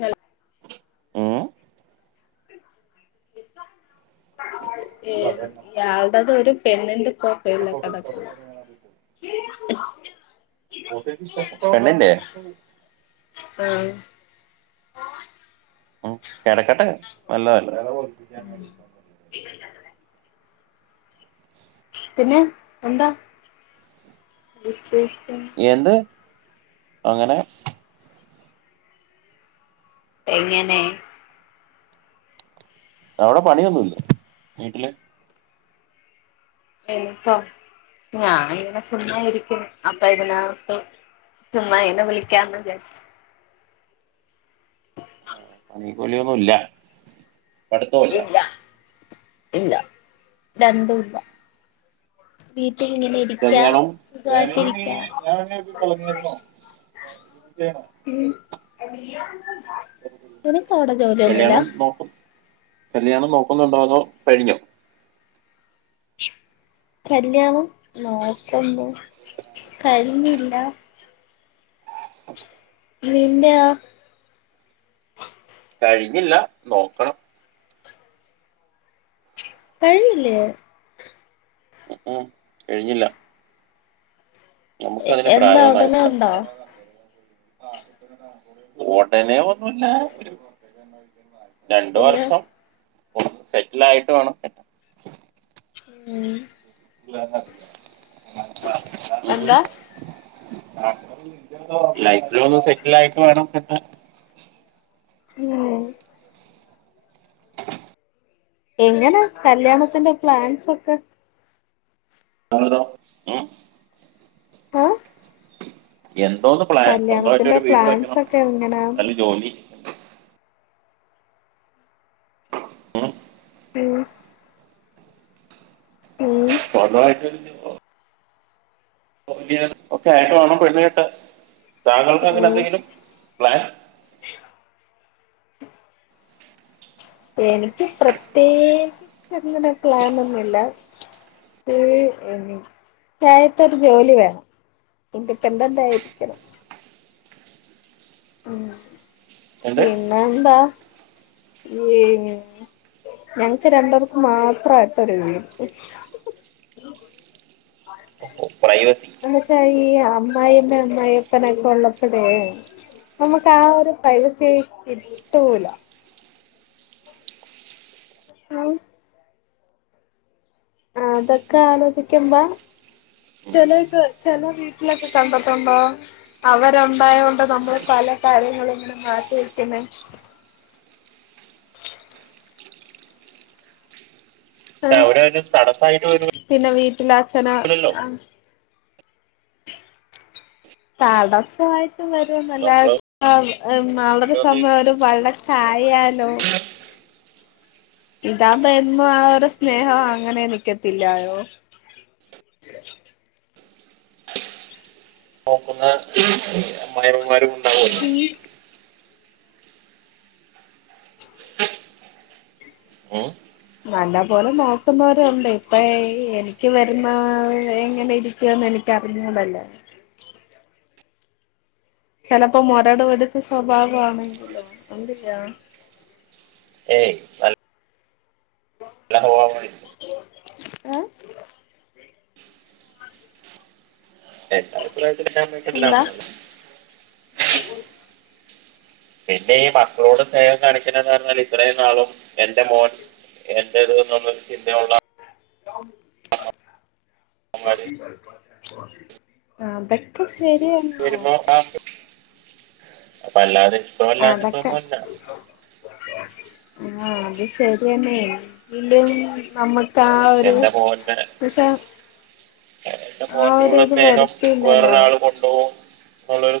Hello ഏ ഏ ഇയാള്ടെതോരു പിന്നെത് ഫോട്ടോഷപ്പെട്ട പണ്ണല്ലേ ഫോട്ടോഷപ്പെട്ട പണ്ണല്ലേ സഹി ഉം കിടക്കട്ടെ നല്ലതല്ലേ അതാ ഇരിക്കാൻ കഴിയിലാനാ [unintelligible] പിന്നെ എന്താ വിസെ എന്ത് അങ്ങനെ എങ്ങനെ അവിടെ പണിയൊന്നുല്ലേ വീട്ടില് ഇനിപ്പോ ഞാനിങ്ങനെ ചുമ്മാ ഇരിക്കുന്നു അപ്പൊ ഇതിനകത്ത് ചുമ്മാ ഇനെ വിളിക്കാന്ന് വിചാരിച്ച് [unintelligible] കൂലിയൊന്നുല്ല പഠിത്തവല്ല ഇല്ല ഇല്ല രണ്ടൂല്ല വീ കല്ല്യാണം വേണങ്കി നീ [unintelligible] സാഹചര്യം ഉം എല്ലാ [unintelligible] നിനക്കവിടെ ജോലിയൊന്നുല്ല കല്ല്യാണം നോക്കുന്നുണ്ടോ അതോ കഴിഞ്ഞോ കല്ല്യാണം നോക്കുന്നു കഴിഞ്ഞില്ല മിന്നാ കഴിഞ്ഞില്ല നോക്കണം കഴിഞ്ഞില്ലേ ഉം ഉം കഴിഞ്ഞില്ല നമുക്ക് അതിന് എന്താ ഒടനേ ഒണ്ടോ ഒടനേ [unintelligible] [inaudible] രണ്ടു പിന്നെ വർഷം ഒന്ന് സെറ്റിൽ ആയിട്ട് വേണംട്ട ഉം [unintelligible] എന്താ അ ലൈഫില ഒന്ന് സെറ്റിൽ ആയിട്ട് വേണം പിന്നെ ഉം എങ്ങനെ കല്യാണത്തിന്റെ പ്ലാൻസ് ഒക്കെ? [unintelligible] ഉം ആഹ് എന്തോന്ന് പ്ലാൻ സ്വന്തമായിട്ട് ഒരു വീട് പ്ലാൻസ് വെക്കണം ഒക്കെ എങ്ങനാന്ന് നല്ല ജോലി. ഉം ഉം ഉം സ്വന്തമായിട്ടൊരു ജോ [unintelligible] ഓക്കെ ആയിട്ട് വേണം പെണ്ണ് കെട്ടാൻ താങ്കൾക്ക് അങ്ങനെ ഉം എന്തെങ്കിലും പ്ലാൻ? എനിക്ക് പ്രത്യേകിച്ചങ്ങനെ പ്ലാനൊന്നുമില്ല ഏഹ് എനിക്കായിട്ടൊരു ജോലി വേണം ഇനിഡിപെൻഡന്റ് ആയിരിക്കണം. ഉം എന്ത് പിന്നെ എന്താ ഉം ഞങ്ങക്ക് രണ്ടേർക്ക് മാത്രമായിട്ടൊരു വീട് പ്രൈവസി എന്ന് വെച്ചാ ഈ അമ്മായിമ്മേ അമ്മായപ്പനൊക്കെ ഉള്ളപ്പോളെ നമക്ക് ആ ഒരു പ്രൈവസി കിട്ടൂല ആ അതൊക്കെ ആലോചിക്കുമ്പോ ചിലപ്പോ ചില വീട്ടിലൊക്കെ കണ്ടിട്ടുണ്ടോ അവരുണ്ടായൊണ്ട് നമ്മൾ പല കാര്യങ്ങളും ഇങ്ങനെ മാറ്റിവയ്ക്കുന്നെ. ആഹ് അവര ഒരു തടസ്സായിട്ട് ഒരു ഇളാച്ചന ആ തടസായി വരുന്നല്ല നമ്മള് അം നാളൊരു കൊണ്ടുവന്ന് സമയം ഒരു വഴക്കായാലോ ഇതാമ്പോ എന്നും ആ ഒരു സ്നേഹം അങ്ങനെ നിക്കത്തില്ലായോ നോക്കുന്ന അമ്മായമ്മമാരും ഉം ഉം നല്ല പോലെ നോക്കുന്നവരുണ്ട് ഇപ്പ എനിക്ക് വരുന്ന എങ്ങനെ ഇരിക്കുവന്ന് എനക്ക് അറിഞ്ഞൂടല്ലോ ചെലപ്പോ മുരട്പടിച്ച സ്വഭാവ ആണെങ്കിലോ എന്ത്യ്യാ ഏയ് അല് [unintelligible] ഏ എന്റെ അഭിപ്രായ എന്താ [unintelligible] പിന്നെ ഈ മക്കളോട് സ്നേഹം കാണിക്കണ്ടാന്ന് പറഞ്ഞാൽ ഇത്രയും നാളും എൻറെ മോൻ എന്റെത് ന്നുള്ളര് ചിന്തയുള്ള അമ്മമാര് ആഹ് [unintelligible] ശരി എന്നാ അപ്പ അല്ലാതെ സൊ അല്ലാഞ്ഞിട്ടൊന്നു അല്ല ആ അത് ശരിയന്നെ എങ്കിലും നമ്മ എന്റെ മോന്റെ എന്റെ ആ മോന്റെ ഒരു ഉള്ള ഇത് സ്നേഹം വരത്തില്ലല്ലോ വേറൊരാള് കൊണ്ടു പോകും ന്ന് ഉള്ളൊരു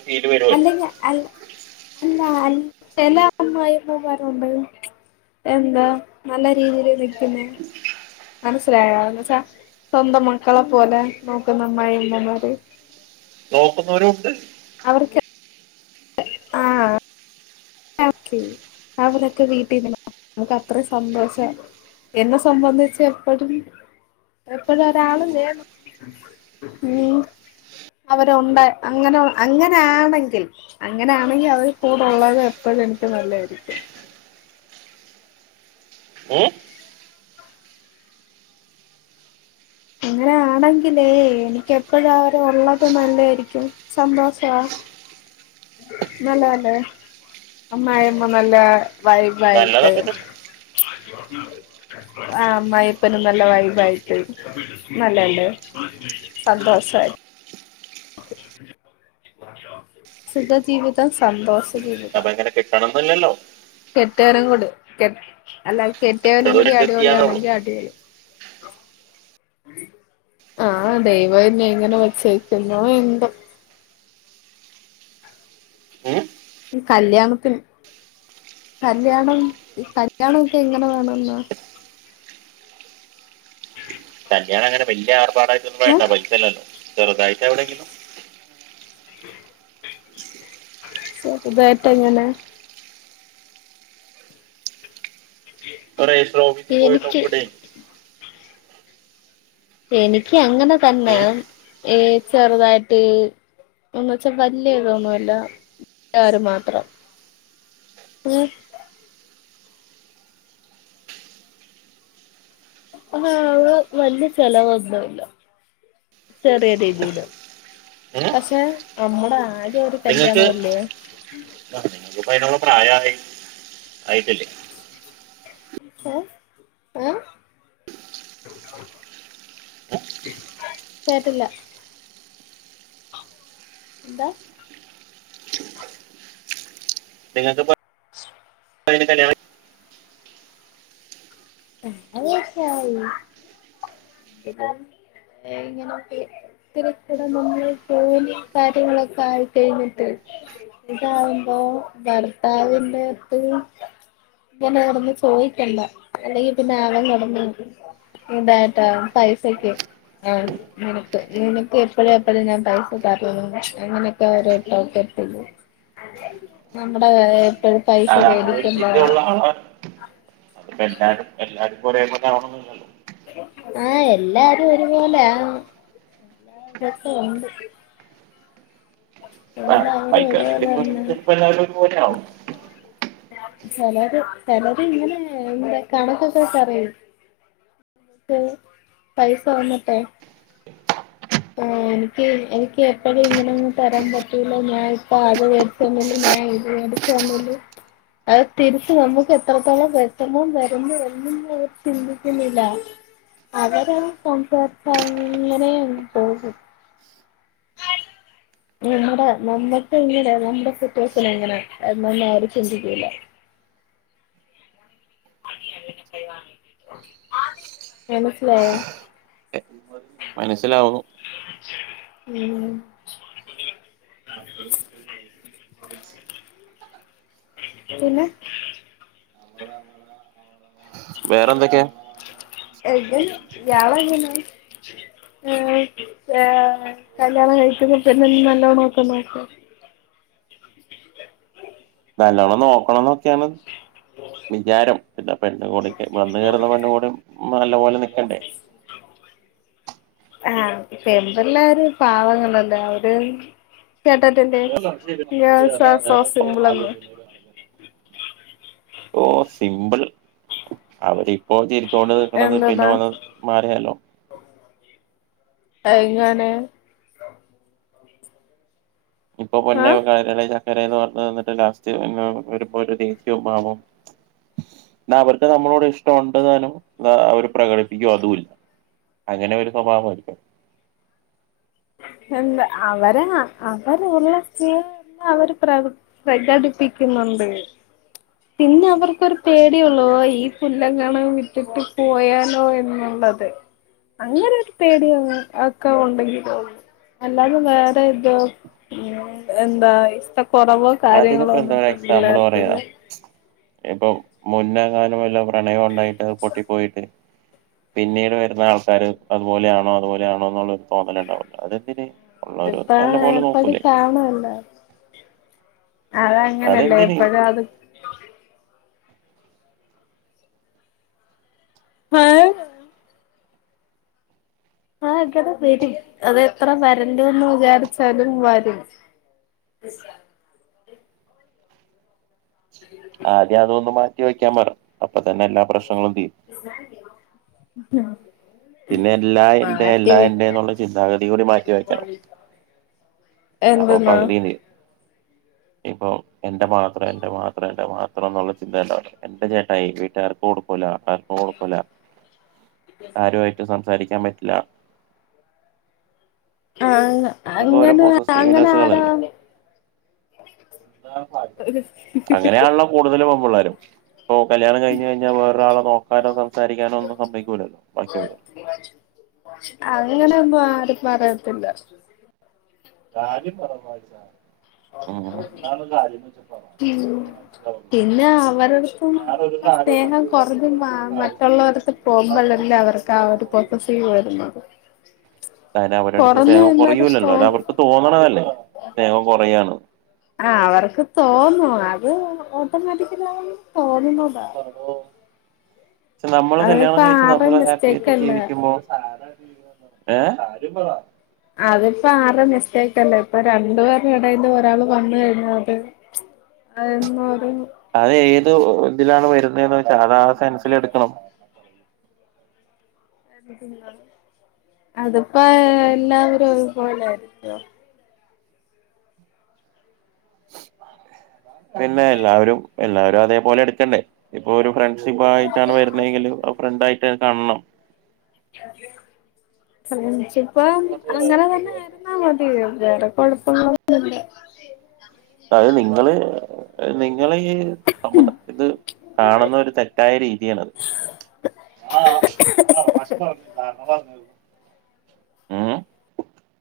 അല്ലെങ്കി അൽ ലാ ചെല അമ്മായിമ്മമാരുണ്ട് എന്താ നല്ല രീതിൽ നിക്കുന്നേ മനസിലായോ എന്ന്ച്ചാ സ്വന്തം മക്കളെ പോലെ നോക്കുന്ന അമ്മായിമ്മ മാര് നോക്കുന്നവരും ഉണ്ട് അവർക്കെ [unintelligible] അവരൊക്കെ വീട്ടിൽന്ന് നമുക്ക് അത്രയും സന്തോഷം എന്നെ സംബന്ധിച്ച് എപ്പഴും എപ്പഴും ഒരാള് വേണം ഊം അവരുണ്ട് അങ്ങനെ അങ്ങനെയാണെങ്കിൽ അങ്ങനെയാണെങ്കിൽ അവര് കൂടെള്ളത് എ പ്പഴും എനിക്ക് നല്ലെയായിരിക്കും മ് അങ്ങനാണെങ്കിലേ എനിക്ക് എപ്പഴും അവര് ഉള്ളത് നല്ലായിരിക്കും സന്തോഷവാ നല്ലതല്ലേ അമ്മായി അമ്മ നല്ല വൈബായിട്ട് നല്ലതൊക്കെ തന്നെ ആഹ് അമ്മായി അപ്പനും നല്ല വൈബായിട്ട് നല്ലയല്ലേ സന്തോഷായി സുഖജീവിതം സന്തോ അപ്പ എങ്ങനെ കെട്ടണം ന്ന് ഇല്ലല്ലോ കെട്ടുകാരം കൊട് കെ അല്ല കെട്ടിയവനും ചെറുതൊരു കൂടി അഡ്ജസ്റ്റ് അടിപൊളി ചെയ്യാനേ ഉള്ളൂ ആണെങ്കിൽ അടിപൊളി ആഹ് ദൈവം ഇനി എങ്ങനെ വച്ചേക്കുന്നൊ എന്തോ ഉം കല്യാണത്തിന് കല്യാണം കല്യാണമൊക്കെ എങ്ങനെ വേണം ന്നാ ഞാൻ അങ്ങന വല്യ ആർ ഭാടായിട്ടൊന്നും ഏ വേണ്ട പൈസല്ലല്ലോ ചെറുതായിട്ട് എവിടെയെങ്കിലും ചെറുതായിട്ട് എങ്ങനെ ഒ രജിസ്റ്റർ ഓഫീസിൽ പോയിട്ട് എനിക്ക് ഒപ്പിടെ എനിക്ക് അങ്ങനെ ത്തന്നെ ഉം ഏ ചെറുതായിട്ട് ഒന്ന് ചെറുതായിട്ട് [unintelligible] അല്ല [unintelligible] മാത്രം അതാവുസം വല്ല്യ ചെലവൊന്നുല്ല ചെറിയ രീതിയില് ഉം പഷെ നമ്മുട ആര് ഈ ഒരു കല്യാണ നിങ്ങൾക്ക് അല്ലേ പ്രായ ആയി ആയിട്ടില്ലെ എ എ കേട്ടില്ല എന്താ നിങ്ങക്ക്പ്പ അയിന് കല്യാണ് [inaudible] അല്ലെങ്കി പിന്നെ അവൻ കടം തന്നത് നീ യെന്താട്ട് ആ അങ്ങനെ ഒരു ചിന്ത ഉള്ള ആളാണ് [unintelligible] പെ എല്ലാരും എല്ലാരും [inaudible] ആ എല്ലാരും ഒരുപോലെ ആണ് എന്റട്ത് ഉണ്ട് ആ എല്ലാവരും ഒരുപോലെ അയിക്കാണെങ്കിൽ ഇപ്പം തന്നെ [unintelligible] പൊര്ആവും സെലറി സെലറി ഇങ്ങനെ എന്താ കണക്കൊക്കെ വെച്ചറിയോ [unintelligible] ഏ എനിക്ക് എനിക്ക് എപ്പഴും ഇങ്ങനെയൊന്നും തരാൻ പറ്റൂലല്ലോ ഞാൻ ഇപ്പ ആകെ മേട്ച്ചെന്നില്ലേ ഞാൻ ഇത് മേടിച്ചെ ന്നില്ലെ അത് തിരിച്ച് നമുക്ക് എത്രത്തോളം വിഷമം വരുന്നു എന്ന് പോലും ചിന്തിക്കുന്നില്ല അവര് ഓ ഹെ നമ്മുടെ നമ്മക്ക് ഇങ്ങനെ നമ്മുട സിറ്റുവേഷൻ എങ്ങനെ എന്നെന്നു ആര് ചിന്തിക്കൂല [inaudible] മെനസിലായോ മനസ്സിലാവുന്നു പിന്നെ പിന്നെ വേറെന്തൊക്കെയാ [inaudible] നല്ലോണം നോക്കണംന്നൊക്കെയാണ് വിചാരം പിന്നെ പെണ്ണ് [unintelligible] വന്ന് കേറ്ന്ന പെണ്ണ് കൂടിം നല്ല പോലെ നി ക്കണ്ടെ ആ പെമ്പിള്ളേര് പാവങ്ങളല്ലെ അവര് കേട്ടിട്ടില്ലേ [inaudible] ഗേൾസ് ആർ സോ സിമ്പിൾ എന്ന് ഓ സിമ്പിൾ അവരിപ്പോതില് ചോണ്ട് നിക്ക്ണത് പിന്നെ എന്തതാ വന്ന് [unintelligible] എങ്ങനെ ഇപ്പൊ പൊന്നെ ആഹ് ഓ കരളേന ന്ന് പറഞ്ഞത് തന്നിട്ട് ലാസ്റ്റ് വരുമ്പോ ദേശീവും ഭാവവും എന്ന അവർക്ക് നമ്മളോട് ഇഷ്ടം ഉണ്ടാനും അവര് പ്രകടിപ്പിക്കും അതുമല്ല അങ്ങനെ ഒരു സ്വഭാവമായിരിക്കും എന്താ അവരാ അവരുള്ള സ്ത്രീ എല്ലാം അവര് പ്ര പ്രകടിപ്പിക്കുന്നുണ്ട് പിന്നെ അവർക്കൊരു പേടിയള്ളോ ഈ പുല്ല കണ വിട്ടിട്ട് പോയാലോ എന്നുള്ളത് അങ്ങനെരു പേടിയോ ഒക്കെ ഉണ്ടെങ്കില അല്ലാതെ വേറെ ഇതോ ഉ എന്താ കുറവോ കാര്യങ്ങളോ അതിനിപ്പോ ഒന്നിട്ടള്ളർക്കല്ലേ ഇപ്പം മുന്നേകാലോ വല്ലോം പ്രണയം ഉണ്ടായിട്ട് പൊട്ടിപ്പോയിട്ട് പിന്നീട് വരുന്ന ആൾക്കാര് അതുപോലെയാണോ അതുപോലെയാണോ എന്നുള്ളരു തോന്നല ഉണ്ടാവല്ലോ അതെന്തര് ഇപ്പാ എളുപ്പതി കാണാലോ അതങ്ങനെയല്ലേ അതെന്തിന് എപ്പഴും അത് ആഹ് ആഹ് അങ്ങനെ വരും അത് എത്ര വരണ്ടുന്ന് വിചാരിച്ചാലും വരും ആദ്യം അതൊന്ന് മാറ്റി വെക്കാൻ അപ്പൊ തന്നെല്ലാ പ്രശ്നം ആഹ് പിന്നെ എല്ലാ എന്റെ എല്ലാ എന്റെ എന്നുള്ള ചിന്താഗതി കൂടി മാറ്റി വെക്കണം അപ്പൊ എന്തെന്നാ പകുതിം തീരും ഇപ്പം എന്റെ മാത്ര എന്റെ മാത്ര എന്റെ മാത്ര ണം എന്ന ചിന്തണ്ട എന്റെ ചേട്ടായി വീട്ടുകാർക്ക് കൊടുക്കൂല ആർക്കും കൊടുക്കൂല വിദ്യ സി ആരുമായിട്ട് സംസാരിക്കാൻ പറ്റില്ല ആങ്ങ അതൊക്കെ ഓരോ അങ്ങനെ അങ്ങനെ ആരാ പോസസീവ്നെസ്സുകളല്ലേ അങ്ങനെയാണല്ലോ കൂടുതല് [unintelligible] ഇപ്പൊ കല്യാണം കഴിഞ്ഞഴിഞ്ഞാ വേറൊരാളെ നോക്കാനോ സംസാരിക്കാനോ ഒന്നും സമ്മയിക്കൂലല്ലോ ബാക്കിയുള്ളോര് അങ്ങനൊന്നും ആരും പറയത്തില്ല കര്യം മറന്നോ [unintelligible] ഉം പിന്നെ അവരട്ത്ത്ന്ന്ള്ള സ്നേഹം കൊറഞ്ഞ് മാ മറ്റുള്ളവരെട്ത്ത് പോവുമ്പള്ളല്ലേ അവർക്ക് ആ ഒരു പൊസ്സസീവ്‌ വര്ന്നത് തല അവരടുത്ത് സ്നേഹം കൊറയൂല്ലല്ലോ അത് അവർക്ക് തോന്ന്ണതല്ലേ സ്നേഹം കൊറയാണ് ആ അവർക്ക് തോന്നും അത് ഓട്ടോമാറ്റിക്കലായന്ന് തോ നിന്നതാ പക്ഷെ നമ്മള് കല്യാണം കഴിച്ച് നമ്മള് മിസ്റ്റേക്ക് ഹാപ്പിയായിട്ട് അല്ല ജീവിക്കുമ്പോ ഏ അതിപ്പോ ആരെ മിസ്റ്റേക്കല്ലേ ഇപ്പൊ രണ്ടുപേരുടെ എടേയിലു ഒരാള് വന്ന് കഴിഞ്ഞാ പിന്നെ [unintelligible] അത് ഏത് ഇതിലാണ് വരുന്നേന്നു വെച്ചാ അതാ സെൻസിലെടുക്കണം അതിപ്പൊ എല്ലാവരും ഒരു പോലൊയിരിക്കോ പിന്നെ എല്ലാവരും എല്ലാരും അതേപോലെ എടുക്കണ്ടേ ഇപ്പൊ ഒരു ഫ്ര [unintelligible] ആയിട്ടാണ് വരുന്നെങ്കില് ഫ്രണ്ടായി [unintelligible] [unintelligible] പ്പം അങ്ങനെ തന്നെ ഇരന്നാ മതി വേറെ കൊഴ [unintelligible] അത് നിങ്ങള് [unintelligible] [unintelligible] നിങ്ങള് [unintelligible] [unintelligible] ഇത് കാണുന്ന ഒരു തെറ്റായ രീതിയാണത് [unintelligible] [unintelligible]